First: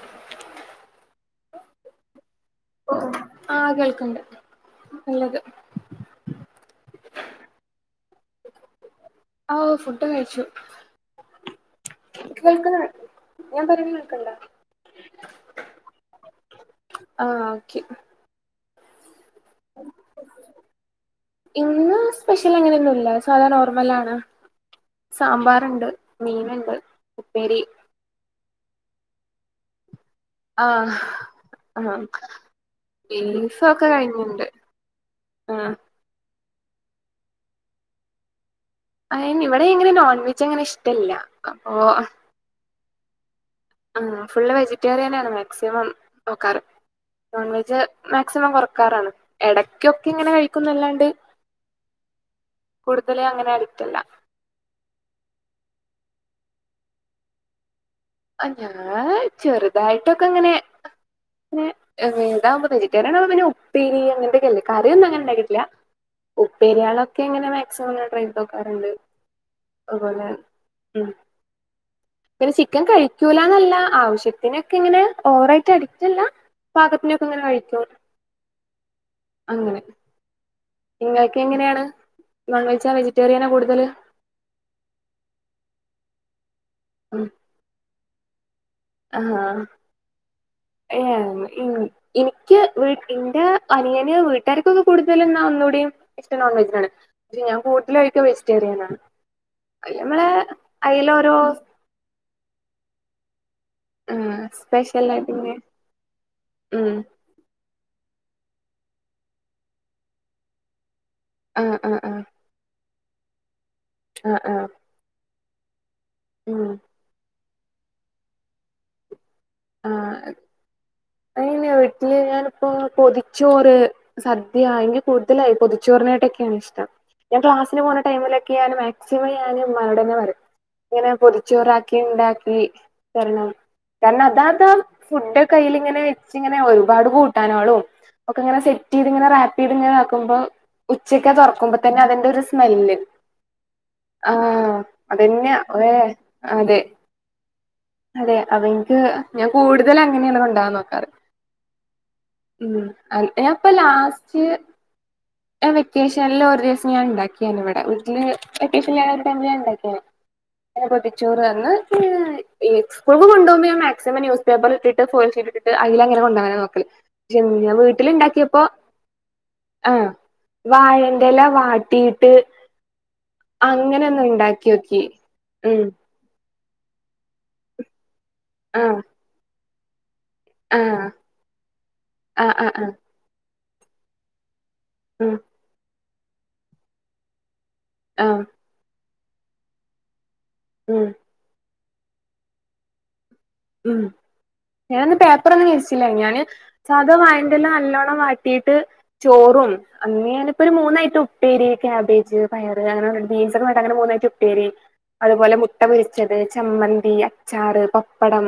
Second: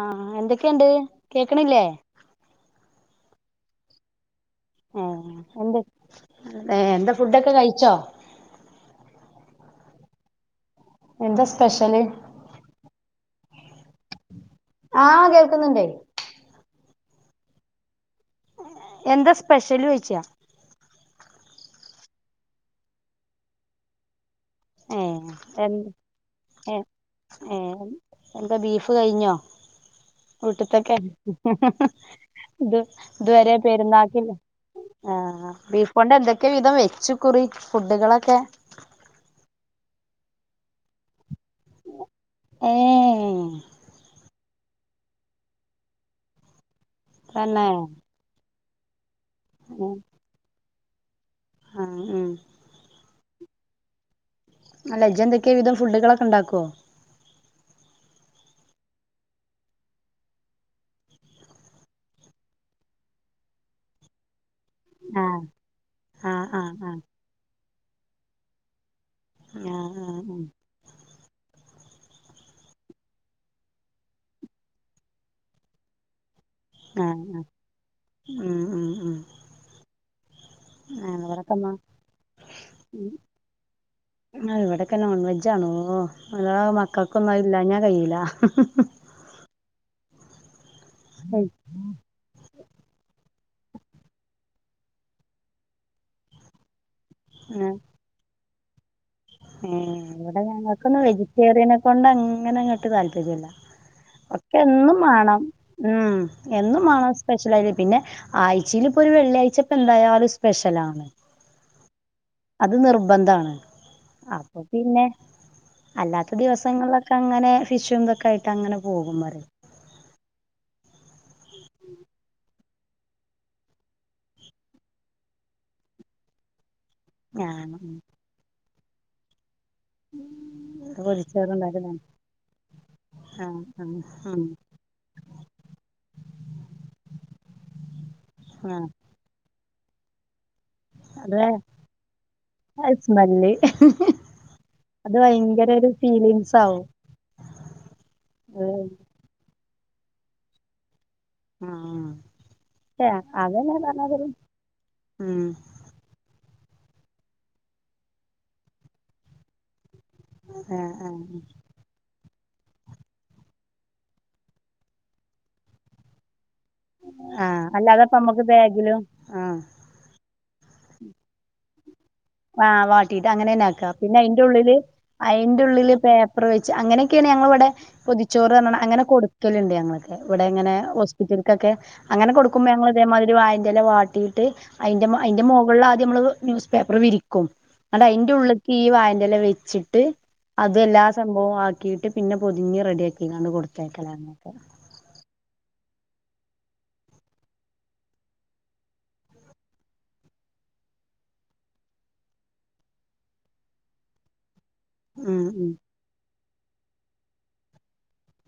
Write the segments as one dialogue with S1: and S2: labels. S1: ആഹ് എന്തെക്കെണ്ട് കേക്ക്‌ണില്ലേ?
S2: ഓഹ് ആഹ് കേൾക്ക്‌ണ്ട്.
S1: ഏഹ് എന്ത് ഏഹ് എന്താ ഫുഡൊക്കെ കഴിച്ചോ?
S2: ഓഹ് ഫുഡ് കഴിച്ചു.
S1: എന്താ സ്പെഷ്യല്?
S2: കേൾക്കുന്ന ഞാൻ പറിണെ കേക്ക്‌ണ്ട?
S1: ആഹ് കേക്ക്ന്ന്ണ്ടെയ്.
S2: ആഹ് ഓക്കെ
S1: എന്താ സ്പെഷ്യലോയ്ച്ചാ
S2: ഇന്നും സ്പെഷ്യലങ്ങനൊന്നുല്ല സാധാ നോർമലാണ്.
S1: ഏ
S2: സാമ്പാറ്ണ്ട്
S1: എന്ത് ഏ
S2: മീന്ണ്ട്
S1: ഏ
S2: ഉപ്പേരി
S1: എന്താ ബീഫ് കയിഞ്ഞോ?
S2: ആഹ്
S1: വീട്ട്ത്തൊക്കെ
S2: ആഹ്
S1: ത് ഇത് വരെ
S2: ബീഫൊക്കെ
S1: പെര്ന്നാക്കില്ലെ
S2: കഴിഞ്ഞ്ണ്ട്
S1: ആഹ് ബീഫോണ്ടെന്തൊക്കെ വിധം വെച്ചുക്കുറി ഫുഡുകളൊക്കെ
S2: അയ്ന് ഇവടെങ്ങനെ നോൺവെജങ്ങനിഷ്ടല്ല അപ്പോ അ
S1: ഏഹ്
S2: ആഹ് ഫുള്ള് വെജിറ്റേറിയനാണ് മാക്സിമം നോക്കാറ് നോൺ
S1: തന്നെ
S2: വെജ് മാക്സിമം കൊറക്കാറാണ് എടക്ക്യൊക്കെങ്ങനെ കഴിക്കുന്നല്ലാണ്ട്
S1: ഉം ഉം
S2: കൂടുതലായി അങ്ങനെ അഡിറ്റല്ല.
S1: അല്ല ജെന്തെക്കെ വിധം ഫുഡുകളൊക്കെണ്ടാക്കോ?
S2: ആഹ് ഞാന് ചെറ്തായിട്ടൊക്കങ്ങനെ പിന്നെ താവുമ്പ വെജിറ്റേറിയനാവുമ്പോ പിന്നെ ഉപ്പേരി അങ്ങൻത്തൊക്കല്ലേ കറ്യൊന്നും
S1: ആഹ്
S2: അങ്ങനെണ്ടാക്കിട്ടില്ല
S1: ആഹ് ആഹ് ആഹ്
S2: ഉപ്പേര്യാളൊക്കെങ്ങനെ മാക്സിമംങ്ങനെ ട്രൈ ചെയ്തോക്കാറ്ണ്ട്.
S1: ആഹ്
S2: അത്പോലെ
S1: ആഹ്
S2: ഉം പിന്നെ ചി ക്കൻ കഴിക്കൂലന്നല്ല ആവശ്യത്തിനൊക്കങ്ങനെ ഓവറായിട്ട് അഡിക്റ്റല്ല
S1: ആഹ് ആഹ്
S2: പാകത്തിനൊക്കെങ്ങനെ കഴിക്കും
S1: ഉം ഉം ഉം
S2: അങ്ങനെ.
S1: ഞങ്ങളവിടൊക്കെ
S2: ഇങ്ങക്കെങ്ങനെയാണ് നോൺ വെജാ വെജിറ്റേറിയനാ കൂടുതല്?
S1: ആഹ് ഇവടൊക്കെ നോൺ വെജാണോ അല്ലാഹ് മക്കക്കൊന്നും അയില്ലാഞ്ഞാ കയ്യില്ല.
S2: ആഹാ ഏഹ് ഇ ഇനിക്ക് വീ ഇന്റെ അനിയന് വീട്ടാർക്കൊക്കെ കൂടുതല് ന്നാ ഒന്നൂടിം ഇഷ്ടം നോൺ വെജാണ് പക്ഷെ ഞാൻ കൂടുതലായിട്ടും വെജിറ്റേറിയനാണ്. അയ്ല്
S1: ഏഹ്
S2: നമ്മള്
S1: ഇവടെ ഞങ്ങക്കൊന്നും
S2: അയ്ലോരോ
S1: വെജിറ്റേറിയനെ കൊണ്ടങ്ങനെങ്ങട്ട് താല്പര്യല്ല.
S2: ആഹ്
S1: ഒക്കെന്നും
S2: സ്പെഷ്യലായിട്ട്
S1: മാണം
S2: ഇങ്ങനെ
S1: ഉം എന്നും
S2: ഉം
S1: മാണം സ് പെഷ്യലാര്യാ പിന്നെ ആഴ്ച്ചീല്പ്പൊരു വെള്ളിയാഴ്ചപ്പന്തായാലും സ്പെഷ്യലാണ്
S2: ആഹ് ആഹ് ആഹ്
S1: അത് നിർബന്ധാണ്
S2: ആഹ്
S1: അപ്പൊ
S2: ആഹ്
S1: പിന്നെ അല്ലാത്ത
S2: ഉം
S1: ദിവസങ്ങളിലൊക്കങ്ങനെ ഫിഷും തൊക്കായിട്ടങ്ങനെ പോകും പറ്യേ.
S2: ആഹ് അയ്ന് വീട്ടില് ഞാനിപ്പോ പൊതിച്ചോറ് സദ്യ ഇൻക്ക് കൂടുതലായി പൊതിച്ചോറിനായിട്ടൊക്കെണിഷ്ടം ഞാൻ
S1: ആ
S2: ക്ലാസ്സിന് പോണ ടൈമിലൊക്കെണ് മാ ക്സിമം ഞാന് ഇമ്മാനോടെന്നെ പറയും ഇങ്ങനെ
S1: പൊരിച്ചോറുണ്ടാക്കി
S2: പൊതിച്ചോറാക്കിണ്ടാക്കി
S1: ആ
S2: തരണം
S1: ആ
S2: [unintelligible]
S1: ഉം
S2: താപ്പം ഫുഡോക്കയ്ല്ങ്ങനെ വെച്ച്ങ്ങനെ ഒരുപാട് കൂട്ടാനാളും ഒക്കെങ്ങനെ
S1: ആ
S2: സെറ്റെയ് ത്ങ്ങനെ റാപ്പെയ്ത്ങ്ങനാക്കുമ്പം ഉച്ചക്കാ
S1: അതെ
S2: തൊറക്കുമ്പൊ തന്നെ അതിന്റെ ഒരു സ്മെല്ല്
S1: സ്മെല്ല്
S2: ആഹ്
S1: അത്
S2: അതന്നെ
S1: ഭയങ്കര ഒരു
S2: ഒരേ
S1: ഫീലിങ്സ്
S2: അതെ
S1: ആവും
S2: അതെ അതെൻക്ക് ഞാൻ കൂടുതലങ്ങനെയാണ് കൊണ്ടൊവാൻ നോക്കാറ്
S1: ഉം
S2: ഉം
S1: [unintelligible]
S2: ഞാൻപ്പ
S1: അതന്നെ പർഞ്ഞാതിരി ഉം
S2: വെക്കേഷനിലൊരു ദിവസം ഞാൻ ണ്ടാക്കിയാണ് വടെ വീട്ടില് വെക്കേഷൻലായൊരു ടൈമ് ല് ഞാണ്ടാക്കിയാണ് [unintelligible] പൊതിച്ചോറ് അന്ന് ഈ സ്കൂൾക്ക്‌ കൊണ്ടോകുമ്പൊ മാക്സിമം ന്യൂസ്‌ പേപ്പറിട്ടിട്ട് ഫോയിൽ ഷീറ്റിട്ടിട്ട് അയ്ലങ്ങനെ കൊണ്ടോകാനാ നോ
S1: ആ
S2: [unintelligible] ഞാൻ
S1: അല്ലാതെപ്പ നമ്മുക്ക്
S2: വീട്ടില്ണ്ടാക്ക്യപ്പോ
S1: ബാഗിലും ആ
S2: ആഹ് വാഴെന്റെല വാട്ടിയി
S1: ആഹ് വാട്ടീട്ടങ്ങനെന്നാക്കാ
S2: ഉണ്ടാക്കി
S1: പിന്നയ്ന്റുള്ളില്
S2: നോക്കി ഉം
S1: അയ്ന്റുള്ളില് പേ പ്പറ് വെച്ച് അങ്ങനെയൊക്കെയാണ് ഞങ്ങളിവടെ പൊതിച്ചോറ് അർഞ്ഞണ്
S2: ആഹ്
S1: അങ്ങനെ കൊടുക്കല്ണ്ട് ഞങ്ങളൊക്കെ വടങ്ങനെ
S2: ആഹ്
S1: ഹോസ്പിറ്റൽക്കൊക്കെ അങ്ങനെ
S2: ആഹ്
S1: കൊടുക്കുമ്പോ
S2: ആഹ് ആഹ്
S1: ഞങ്ങള്തേമാതിരി വായന്റെല വാട്ടിയിട്ട് അയ്ന്റെ
S2: ഉം
S1: അയ്ന്റെ മുകളാദ്യമ്മള് ന്യൂസ് പേപ്പറ് വിരിക്കും
S2: ആഹ്
S1: ന്നട്ടയ്ന്റുള്ള്ക്കീ വായന്റെല വെച്ചിട്ട് അത് എല്ലാ
S2: ഉം
S1: [unintelligible] ആക്കിയിട്ട് പിന്നെ പൊതിഞ്ഞ് റെഡിയാക്കീക്കാണ്ട് കൊടുത്തേക്കലാ
S2: ഞാന് ന്ന് പേപ്പർ ഒന്നും വിരിച്ചില്ലേനു ഞാന് സാധാ വായന്റെല നല്ലോണം വാട്ടിയിട്ട് ചോറും അന്ന് ഞാനിപ്പൊരു മൂന്നയ്റ്റം ഉപ്പേരി ക്യാബേജ് പയറ് അങ്ങനെ ബീൻസ് ഒക്കെ ആയ്ട്ട് അങ്ങനെ മൂന്നയ്റ്റം ഉപ്പേരി
S1: ഉം
S2: അതുപോലെ
S1: ഉം
S2: മുട്ട പൊരിച്ചത് ചമ്മന്തി, അച്ചാറ്, പപ്പടം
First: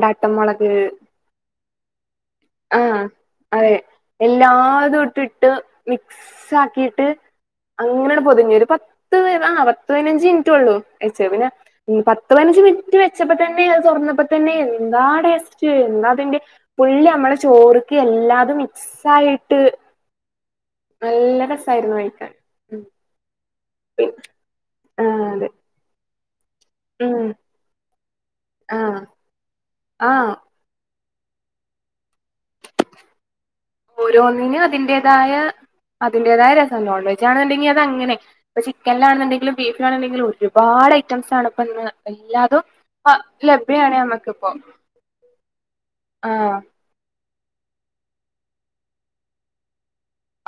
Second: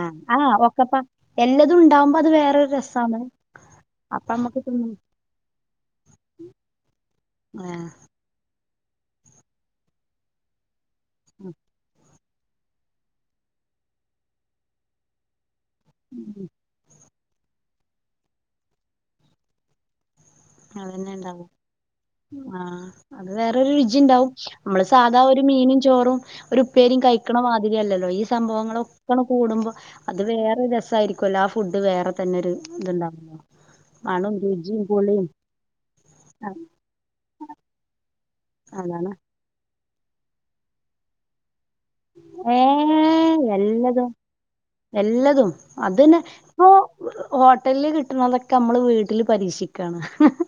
S1: ആഹ് ആഹ്
S2: മുളക്
S1: ഒക്കപ്പാ എല്ലതുണ്ടാവുമ്പൊ അത് വേറൊരു
S2: ആഹ്
S1: രസാണ്
S2: അതെ
S1: അപ്പ നമ്മക്ക് തിന്നും
S2: എല്ലാതുട്ടിട്ട് മിക്സാക്കീട്ട്
S1: ആ
S2: അങ്ങനെണ് പൊതിഞ്ഞൊരു പ പത്ത് ആഹ് പത്ത് പയ്നഞ്ച് മിൻറ്റൊള്ളൂ വെച്ച പിന്നെ ഉം പത്ത് പതിനഞ്ച് മിനിറ്റ് വെച്ചപ്പൊ ത ന്നെ അത് തൊർന്നപ്പൊ തന്നെ എന്താ ടേസ്റ്റ് എന്താതിന്റെ ഫുള്ള് ഞമ്മളെ ചോറ്ക്ക് എല്ലാതും മിക്സായിട്ട്
S1: അതന്നെ ഉണ്ടാവ
S2: നല്ല രസായിരുന്നു കഴിക്കാൻ ഉം
S1: ആഹ് അത് വേറൊരു
S2: പി
S1: രുചിണ്ടാവും നമ്മള് സാധാ
S2: ആഹ്
S1: ഒരു
S2: അതെ
S1: മീനും ചോറും ഒരു പ്പേരിം
S2: ഉം
S1: കഴിക്ക്‌ണ മാതിരിയല്ലല്ലോ ഈ
S2: ആഹ്
S1: സംഭവങ്ങളൊക്കങ്ങട് കൂടുമ്പൊ അത്
S2: ആഹ്
S1: വേ വേറൊരു രസായിരിക്കൊല്ലോ ആഹ് ഫുഡ് വേറെ തന്നെ ഒരു ത്ണ്ടാവും
S2: ഓരോന്നിനും അതിന്റേതായ അതിന്റേതായ രസം നോൺവെജ് ആണെന്ന്ണ്ടെങ്കി അതങ്ങനെ ഇപ്പ
S1: അതാണ്
S2: ചിക്കൻലാണ്ന്ന്ണ്ടങ്കിലും ബീഫ്‌ലാണ്ന്നുണ്ടെങ്കിലും ഒരുപാട് ഐറ്റംസാണ്പ്പന്ന്
S1: ഏഹ് എല്ലതും
S2: നമ്മക്കിപ്പോ
S1: എല്ലതും അതിന്
S2: ആഹ്
S1: പ്പൊ ഹോട്ടൽല് കിട്ടുന്നതൊക്കെ നമ്മള് വീട്ടില് പരീക്ഷിക്കാണ്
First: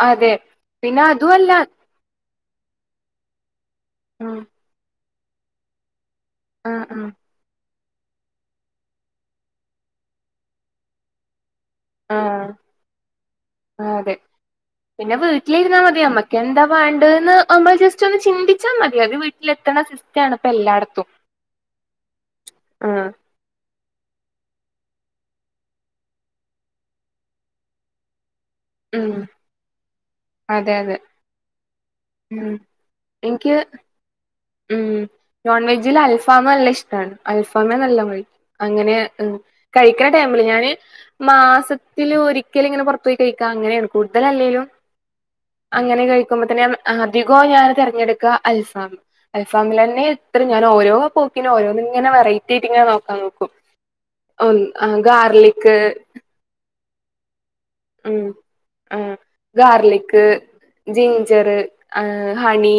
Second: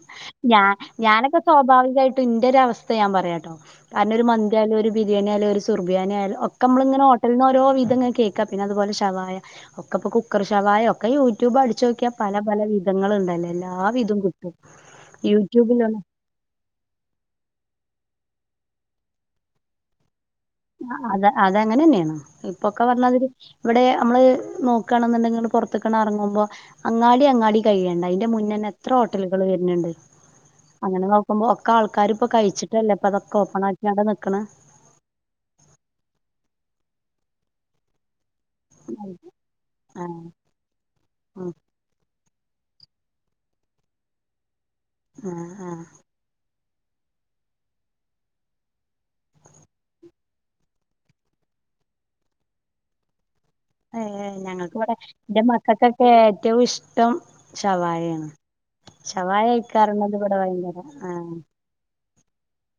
S2: അതെ
S1: ഞാൻ
S2: പിന്നെ
S1: ഞാനൊക്കെ
S2: അതുവല്ല
S1: സ്വാഭാവികായിട്ട് ട്ടിന്റൊരവസ്ഥ ഞാൻ പറയാട്ടോ കാരണം ഒരു
S2: ഉം
S1: മന്തിയാലും ഒരു ബിരിയാണിയായാലും ഒരു സുർബിയാനിയായാലും
S2: ആഹ്
S1: ഒക്കമ്മള്ങ്ങനെ
S2: ആഹ്
S1: ഹോട്ടൽന്നോരോ വിധങ്ങനെ കേക്കും ക്ക പിന്നതുപോലെ ശവായ ഒക്കെപ്പൊ കുക്കർ ശവായൊക്കെ യൂട്യൂബ് അട്ച്ചോ ക്യാ പല
S2: ആഹ്
S1: പല വിധങ്ങള്ണ്ടല്ലൊ എല്ലാ
S2: ആഹ് അതെ
S1: വിധൊം കിട്ടും
S2: പിന്നെ
S1: യൂട്യുബ്
S2: വീട്ടിലിരുന്നാ
S1: ലൊ
S2: മതി നമ്മക്ക് എന്താ വേണ്ട്ന്ന് നമ്മൾ ജസ്റ്റ് ഒന്ന് ചിന്തിച്ചാ മതി അത് വീട്ടിലെത്തണ സിസ് റ്റാണ്പ്പെല്ലാ
S1: ആഹ് അത അതങ്ങനെന്നേണ് ഇപ്പൊക്കെ
S2: ആഹ്
S1: പർഞ്ഞാതിരി വടെ അമ്മള് നോക്കാണ്ന്ന്ണ്ടെങ്കില്ങ്ങട് പൊർത്ത്ക്കാണർങ്ങുമ്പൊ അങ്ങാടി അങ്ങാടി കഴിയണ്ട അയ്ന്റെ മുന്നന്നെ എത്ര
S2: ഉം
S1: ഹോട്ടലുകൾ വര്ന്ണ്ട്
S2: അതെ അതെ
S1: അങ്ങനെ നോക്കുമ്പോ ഒക്കെ ആൾക്കാരിപ്പൊ
S2: ഉം
S1: കഴിച്ചിട്ടല്ലേ
S2: എനിക്ക്
S1: പ്പതൊക്കോപ്പണാക്കി ആണ്ട് നിക്ക്ണ്
S2: ഉം നോൺ വെജ്ജില് അൽഫാമ് നല്ല ഇഷ്ടാണ്. അൽഫാമ് നല്ലോം കഴിക്കും. അങ്ങനെ കഴിക്കണ
S1: ആഹ്
S2: ടൈമില് ഞാന്
S1: ഉം
S2: മാസ ത്തില് ഒരിക്കല്ങ്ങനെ പൊർത്തു പോയി കഴിക്കാ അങ്ങനേണ് കൂടുതലല്ലേലും
S1: ആഹ് ആഹ്
S2: അങ്ങനെ കഴിക്കുമ്പോ തന്നെ. അധികോ ഞാന് തെരഞ്ഞെടുക്ക അൽഫാമ്. അൽഫാമിലെന്നെത്ര ഞാനോരോ പോക്കിനും ഓരോന്നിങ്ങനെ വെറൈറ്റി ആയിട്ട്ങ്ങനെ നോക്കാൻ നോക്കും.
S1: ഏഹ് ഞങ്ങക്ക് വടെ ന്റെ
S2: ഗാർലിക്
S1: മക്കക്കൊക്കെ ഏറ്റവും ഇഷ്ടം.
S2: ഉം
S1: ശവായേണ്
S2: ആഹ്
S1: ശവായ കഴ്ക്കാറണത് വടെ ഭയങ്കര ആഹ്
S2: ആഹ് ഹണി.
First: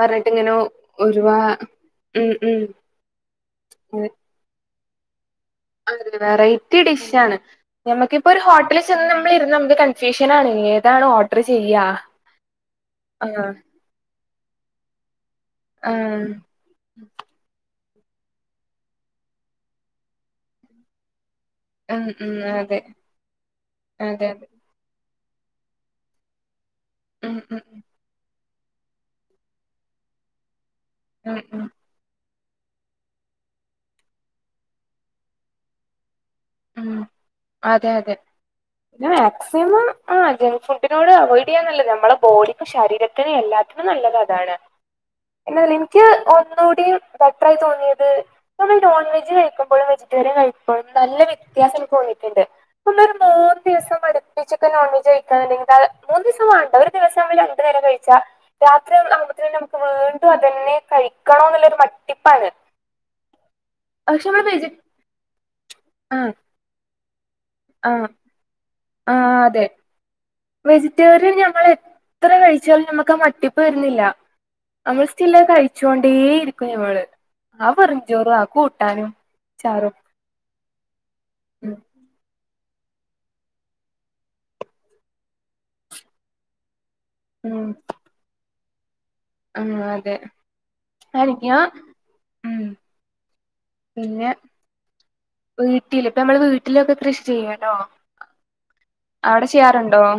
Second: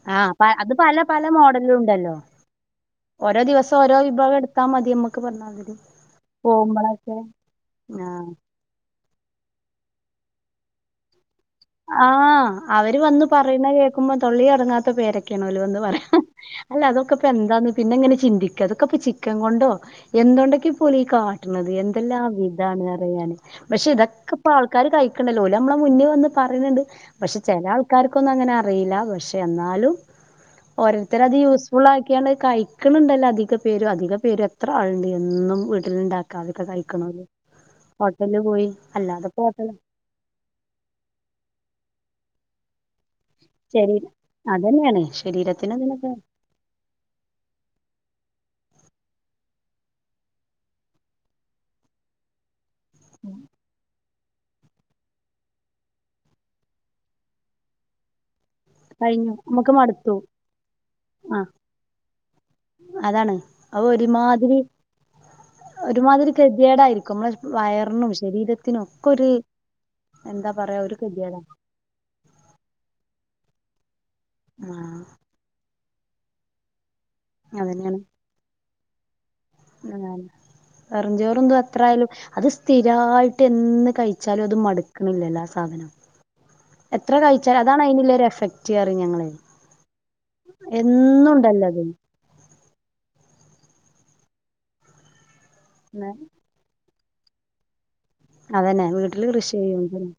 S2: പറഞ്ഞിട്ട്
S1: ആഹ് പ്പ
S2: ഇങ്ങനെ
S1: അത്പ്പ പല പല
S2: ഒരുപാ
S1: മോഡലുണ്ടല്ലോ
S2: ഉം ഉം
S1: ഓരോ ദിവസം ഓരോ വിഭവ ട്. ത്താ മതിയമ്മക്ക് പറഞ്ഞാൽ മതി.
S2: അതെ വെറൈറ്റി ഡിഷ്
S1: പോകുമ്പോളൊക്കെ
S2: ആണ്,
S1: ആ
S2: നമക്കിപ്പോ ഒരു ഹോ ട്ടലി ചെന്ന് നമ്മളിരുന്നാ നമ്മക്ക് കൺഫ്യൂഷനാണ് ഏതാണ് ഓഡ
S1: ആഹ് അവര് വന്നു
S2: ആഹ്
S1: പറയുന്ന കേക്കുമ്പോ തൊള്ളി അടങ്ങാത്ത പേരൊക്കെ ക്കണോലോന്ന് പറയാ.
S2: ആഹ്
S1: അല്ല അതൊക്കെ ഇപ്പ എന്തന്ന് പിന്നെ ഇങ്ങനെ ചിന്തിക്ക അതൊക്കെപ്പ ചിക്കൻ കൊണ്ടോ എന്തുണ്ടൊക്കെ പോല ഈ കാ കാട്ടണത്
S2: ഉം
S1: എന്തെല്ലാം
S2: ഉം അതെ
S1: ഇതാണ് അറിയാന്, പക്ഷെ
S2: അതെ
S1: ഇതൊക്കെ ഇപ്പ
S2: അതെ
S1: ആൾക്കാര് കഴിക്കണല്ലോ ഓല്മ്മളെ മുന്നേ വന്ന്. പറയുന്നുണ്ട്.
S2: ഉം
S1: പക്ഷെ
S2: ഉം
S1: ചെല ആൾക്കാർക്കൊന്നും അങ്ങനെ അറിയില്ല, പക്ഷെ എന്നാലും. ഓരോരുത്തര് അത്
S2: ഉം ഉം
S1: യൂസ്ഫുൾ ആ ക്കണ് കഴിക്കണ് ണ്ടല്ലോ, അധിക പേരും അധിക പേരും എത്ര ആളുണ്ട് എന്നും വീട്ടിലുണ്ടാ അതൊക്കെ
S2: ഉം
S1: കഴിക്കണോര്
S2: അതെ
S1: ഹോട്ടലില് പോയി അല്ലാതെപ്പോ ഹോട്ടൽ.
S2: ആ ജങ്ക് ഫുഡിനോട് അവോയിഡ് ചെയ്യാനന്നല്ലത് നമ്മുടെ ബോഡി ശരീരത്തിന് എല്ലാത്തിനും
S1: ശരീ
S2: നല്ലത് അതാണ്.
S1: അതന്നെയാണ്
S2: എന്നാൽ
S1: ശരീരത്തിന് അതിന്
S2: എനിക്ക് ഒന്നൂടി. ബെറ്ററായി തോന്നിയത് നമ്മൾ നോൺ വെജ് കഴിക്കുമ്പോഴും വെജിറ്റേറിയൻ കഴിക്കുമ്പോഴും നല്ല വ്യ വ്യത്യാസം ചിലപ്പോ തോന്നിയിട്ടുണ്ട്. അടുപ്പിച്ചിക്ക നോൺവെജ് കഴിക്കാന്നിണ്ടങ്കില് മൂന്നുദിവസം വേണ്ട, ഒരു ദിവസം എങ്കിലു രണ്ടു നേരം കഴിച്ച. രാത്രി
S1: കഴിഞ്ഞു
S2: ആവുമ്പത്തന് നമുക്ക്
S1: മടുത്തു
S2: വീണ്ടും അതന്നെ
S1: ആ
S2: കഴിക്കണോന്നുള്ളരു മടിപ്പാണ്.
S1: അതാണ് അത് ഒരുമാതിരി.
S2: വെജി
S1: ഒരുമാതിരി
S2: ആഹ്
S1: ഗതിയേടായിരിക്കും, നമ്മളെ
S2: ആഹ്
S1: വയറിനും, ശരിരത്തിനുക്ക ഒര്.
S2: ആഹ് അതെ വെജിറ്റേറിയൻ ഞമ്മളെത്ര കഴിച്ചാലും ഞമ്മക്കാ ആ മട്ടിപ്പ് വരുന്നില്ല.
S1: ആ
S2: നമ്മള് സ് ച്ചില് കഴിച്ചോണ്ടേ ഇരിക്കും ഞമ്മള്. ആ വെറും ചോറും, ആ കൂട്ടാനും. ചാറും
S1: ആ വെറും ചോറും ഇതും
S2: ഉം
S1: എത്രയാലും അത് സ് സ്ഥിരായിട്ട് എന്ന് കഴിച്ചാലും അത് മടുക്കുന്നില്ലല്ലോ ആ സാധനം. എത്ര കഴിച്ചാലും
S2: ഉം
S1: അതാണ് അതിനുള്ള ഒരു എഫക്റ്റ്റയും ഞങ്ങള്.
S2: ആഹ് അതെ ആയിരിക്കും
S1: എന്നുംണ്ടല്ലത്.
S2: ഉം പിന്നെ വീട്ടില് ഇപ്പ നമ്മള് വീട്ട വീട്ടിലൊക്കെ കൃഷി ചെയ്യണോ.
S1: അതന്നെ വീട്ടില് കൃഷി ചെയ്യണണ്ട്.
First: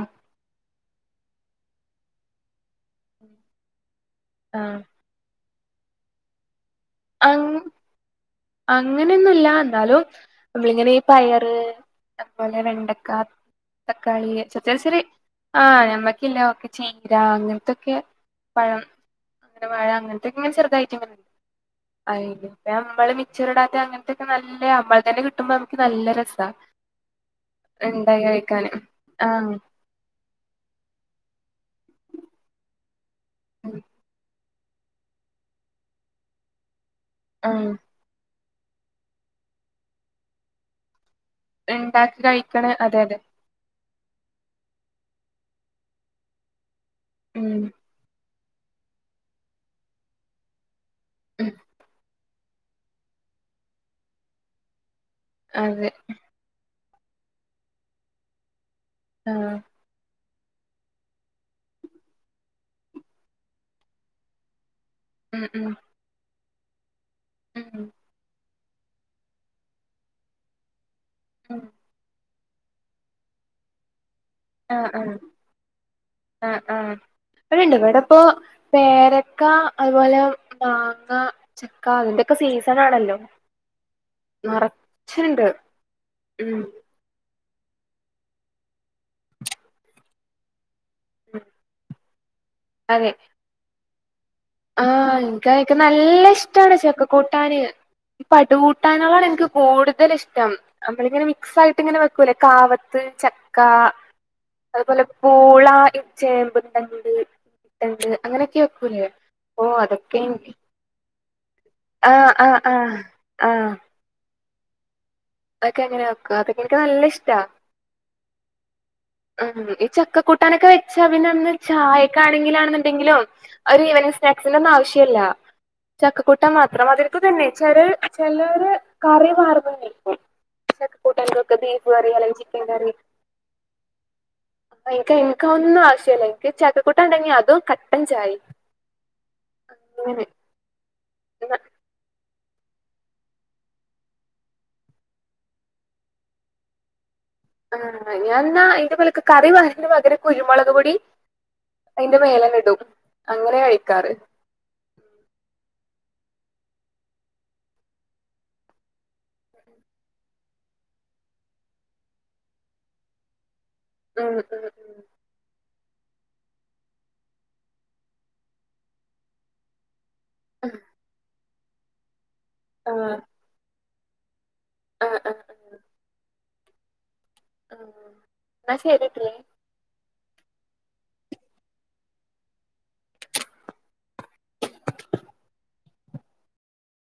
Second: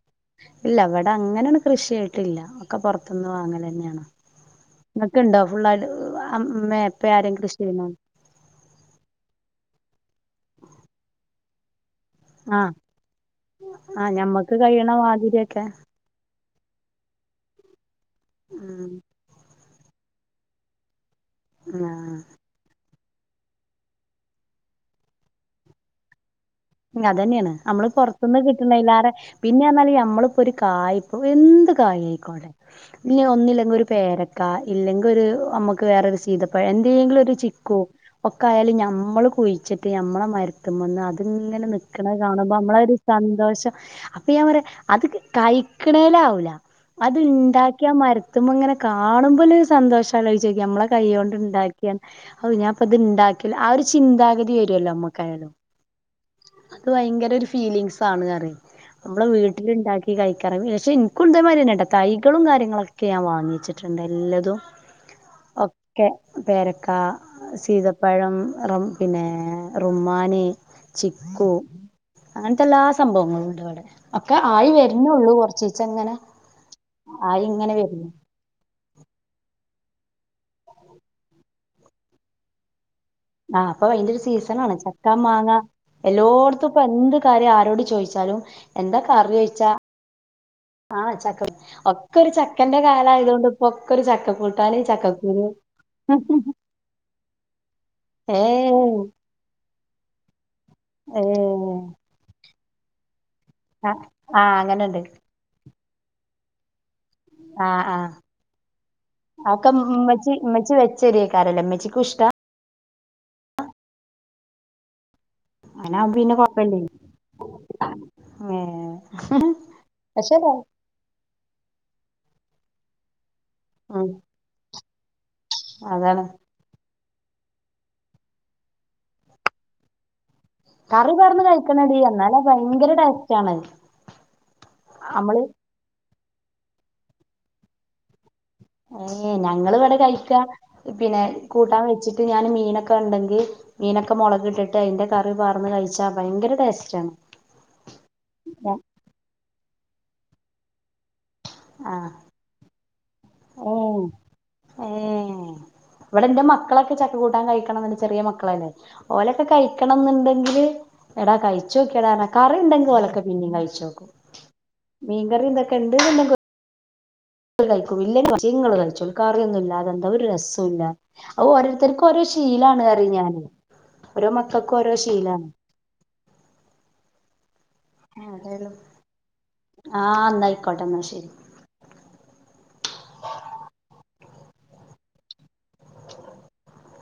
S1: ഇല്ല ഇവിടെ അങ്ങനെയണ് കൃഷിയായിട്ടില്ല, ഒക്കെ പുറത്തിന്ന് വാങ്ങലന്നെയാണ്.
S2: ആഹ്
S1: ഇങ്ങക്ക് ഇണ്ടോ ഫുള്ളായിട്ട് മേ
S2: അങ് അങ്ങനെയൊന്നുംല്ല എന്നാലും നമ്മളിങ്ങനെ പയറ്. അതുപോലെ
S1: ആ
S2: വെണ്ടക്ക,
S1: ആഹ്
S2: തക്കാളി,
S1: ഞമ്മക്ക്
S2: ചെറിയ,
S1: കഴിയണ
S2: ചെറിയ ആ
S1: മാതിരിയൊക്കെ
S2: ഞമ്മക്കില്ല ഓക്കെ. ചീര അങ്ങനത്തൊക്കെ പഴം
S1: ഉം
S2: അങ്ങനെ വാഴ അങ്ങനത്തൊക്കെങ്ങനെ ചെറുതായിട്ടങ്ങനെ.
S1: ആ
S2: അയിന് പ്പഞമ്മള് മിച്ചർ ഇടാത്ത അങ്ങനത്തൊക്കെ നല്ല നമ്മൾ തന്നെ കിട്ടുമ്പോ നമുക്ക് നല്ല രസാ.
S1: അതന്നെണ് നമ്മള്
S2: ഇണ്ടായി
S1: പുറത്തുന്നും
S2: കഴിക്കാന്
S1: കിട്ടണ അല്ലാതെ
S2: ആഹ്
S1: പിന്നെന്നാല് നമ്മള് ഒരു കായി ഇപ്പോ എന്ത് കായി ആയിക്കോട്ടെ, ഇനി ഒന്നില്ലെങ്കി ഒരു പേരക്ക ക്കാ ഇല്ലെങ്കി ഒരു നമ്മക്ക് വേറൊരു സീതപ്പഴം എന്തെങ്കിലും ഒരു
S2: ആഹ്
S1: ചിക്കു ഒക് ക്കയാല് ഞമ്മള് കുയിച്ചിട്ട് ഞമ്മളെ മരുത്തുമ്മന്ന് അത് ഇങ്ങനെ നിക്കണെ
S2: ഇണ്ടാക്കി
S1: കാണുമ്പോ
S2: കഴിക്കണ
S1: നമ്മളെ ആ ഒരു
S2: അതെ അതെ
S1: സന്തോഷം അപ്പൊ ഞാൻ പറയാ അത് കയിക്കണേലാവൂല അത്
S2: ഉം
S1: ഇണ്ടാക്കിയാ മര ത്തുമ്പോ ഇങ്ങനെ കാണുമ്പോള്ളെരു സന്തോഷാലോയിച്ചോക്കിയാ, നമ്മളെ കൈയ്യോണ്ട്
S2: ഉം
S1: ഇണ്ടാക്കിയാ ഹാവു ഞാന്പ്പത് ഇണ്ടാക്കിയല്ലോ ആ ഒരു ചിന്താഗതി വരുമല്ലോ നമ്മക്കായാലും.
S2: അതെ
S1: അത് ഭയങ്കര ഒരു ഫീലിങ്സ് ആണ് പറയും നമ്മളെ
S2: ആഹ്
S1: വീട്ടില്ണ്ടാക്കി കയിക്കാറ് പക്ഷെ ഇനിക്കും ഇതേമാതിരിയെന്നാട്ടാ തൈകളും കാര്യങ്ങളൊക്കെ ഞാൻ വാങ്ങി വെച്ചിറ്റ്ണ്ട് എല്ലതും.
S2: [inaudible]
S1: ഒക്കെ പേരക്കാ,
S2: ഉം
S1: സീതപ്പഴം. റം, പിന്നെ റുമ്മാനി, ചിക്കൂ
S2: ഉം
S1: അങ്ങൻത്തെ എല്ലാ സംഭവങ്ങളും ഇണ്ട് ഇവിടെ. ഒക്കെ ആയി
S2: ആഹ് ആഹ്
S1: വെരുന്നുള്ളൂ കൊറച്ചീച്ചെ ഇങ്ങനെ
S2: ആഹ്
S1: ആയി ഇങ്ങനെ വെരുന്നു
S2: പേരക്കാ, അതുപോലെ മാങ്ങ ചക്ക അതിന്റെക്കെ സീസൺ ആണല്ലോ.
S1: ആഹ്, ഇപ്പൊ അയിന്റെ ഒരു സീസൺ ആണ് ചക്ക
S2: നറച്ച്ണ്ട്
S1: മാങ്ങ
S2: ഉം
S1: എല്ലോടത്തും ഇപ്പൊ എന്ത് കാര്യം ആരോട് ചോയിച്ചാലും എന്താ കറി ചോയിച്ചാ ആഹ്
S2: ഉം
S1: ചക്ക ഒക്കെ ഒരു ചക്കന്റെ
S2: അതെ
S1: കാലായതോണ്ട് ഇപ്പോ ഒക്കെ ഒരു ചക്ക പുഴു
S2: ആഹ് ഇൻക്ക് അതൊക്കെ നല്ല ഇഷ്ട്ടാണ് ചക്ക കൂ കൂട്ടാന്,
S1: ഏഹ്
S2: പടുകൂട്ടാനുകളാണ് ഇനിക്ക് കൂടുതൽ ഇഷ്ട്ടം നമ്മളിങ്ങനെ മിക്സ്
S1: ഏഹ്
S2: ആയിട്ട് ഇങ്ങനെ വെക്കൂല്ലെ കാവത്ത്, ചക്ക
S1: ആഹ് ആഹ് അങ്ങനെണ്ട്
S2: അതുപോലെ പൂളാ ഈ ചേമ്പിൻതണ്ട്, ണ്ണിത്തണ്ട് അങ്ങനെയൊക്കെ വെക്കൂലെ.
S1: അത് ഒക്കെ ഉം ഉമ്മച്ചി ഉമ്മച്ചി വെച്ചെരെയ്ക്കാരം ല്ലേ ഉമ്മച്ചിക്കും ഇഷ്ട്ടാ
S2: ആഹ്, ആഹ് ആഹ് അതൊക്കെങ്ങനെയാ
S1: അങ്ങനാവുമ്പോ പിന്നെ
S2: വെക്കാ അതൊക്കെ ഇനിക്ക്
S1: കൊഴപ്പല്ലേനി
S2: നല്ല ഇഷ്ട്ടാ.
S1: ഏഹ്
S2: ഉം ഈ
S1: പക്ഷെ
S2: ചക്കക്കൂട്ടാനൊക്കെ വെച്ചാ പിന്നെ അന്ന് ചായക്കാണെങ്കിലാണ്ന്ന്ണ്ടെങ്കിലും ഒരു
S1: ഉം
S2: ഈവനിംഗ് സ്നാക്സിന്റെ ഒന്നും ആവശ്യല്ലാ
S1: അതാണ്
S2: ചക്കക്കൂട്ടാൻ മാത്രം മതി അത് തന്നെ ചെലര് ചെലര് കറി പാർന്നും കയിക്കും.
S1: കറി പാർന്ന് കയ്‌ക്കെണെടി എന്നാല്
S2: അല്ലെങ്കിൽ ചിക്കൻ
S1: ഭയങ്കര ടേസ്റ്റാണ്.
S2: ആഹ് ഇൻക്ക് ഇൻക്കതൊന്നും ആവശ്യല്ലാ ഇൻക്ക് ചക്കക്കൂട്ടാൻ ഇണ്ടെങ്കി അതും കട്ടൻ ചായയും
S1: ഏഹ്, ഞങ്ങളിവിടെ കഴിക്കാ പിന്നെ കൂട്ടാൻ വെച്ചിട്ട് ഞാന് മീനൊക്കെ ഇണ്ടെങ്കി മീനൊക്കെ മൊളക് ഇട്ടിട്ട് അതിന്റെ കറി പാർന്ന് കഴിച്ചാ ഭയങ്കര ടേസ്റ്റാ
S2: ആഹ് ഞാൻ ഇന്നാ അയിന്റെ മേലെക്ക് കറിപാര്ന്ന പകരം കുരുമുളക് പൊടിം
S1: ആഹ്
S2: അയ്ന്റെ മേലെന്നെ ഇടും അങ്ങനെയാ
S1: ഏ
S2: കഴിക്കാറ്.
S1: ഏ ഇവിടെ ഇന്റെ മക്കളൊക്കെ ചക്ക കൂട്ടാൻ കഴിക്കണ [unintelligible] ചെറിയ മക്കളല്ലെ. ഓലൊക്കെ കഴിക്കണന്ന്ണ്ടെങ്കില് എടാ കഴിച്ചോക്കിയെടാ പറഞ്ഞാ കറി ഇണ്ടെങ്കി ഓലെക്കെ പിന്നേം കഴിച്ചും
S2: ഉം ഉം
S1: മീൻകറി ഇതൊക്കെ ഇണ്ട്ന്ന്ണ്ടെങ്ക് ഓ കയിക്കും ഇല്ല ഉമ്മച്ചി ഇങ്ങള് കഴിച്ചോളീ കറിയൊന്നും ഇല്ലാതെന്താ ഒരു
S2: ഉം
S1: രസോല്ലാ അത് ഓരോത്തർക്കും ഓരോ ശീലാണ് പറി
S2: ആഹ്
S1: ഞാന് ഓരോ മക്കക്കും ഓരോ
S2: ആഹ് ആഹ്
S1: ശീലാണ്.
S2: ആഹ്
S1: [unintelligible]
S2: ന്നാ ശരിട്ടിലേ
S1: ആഹ് ഇന്നായിക്കോട്ടെ ഇന്നാ ശെരി.
S2: [inaudible]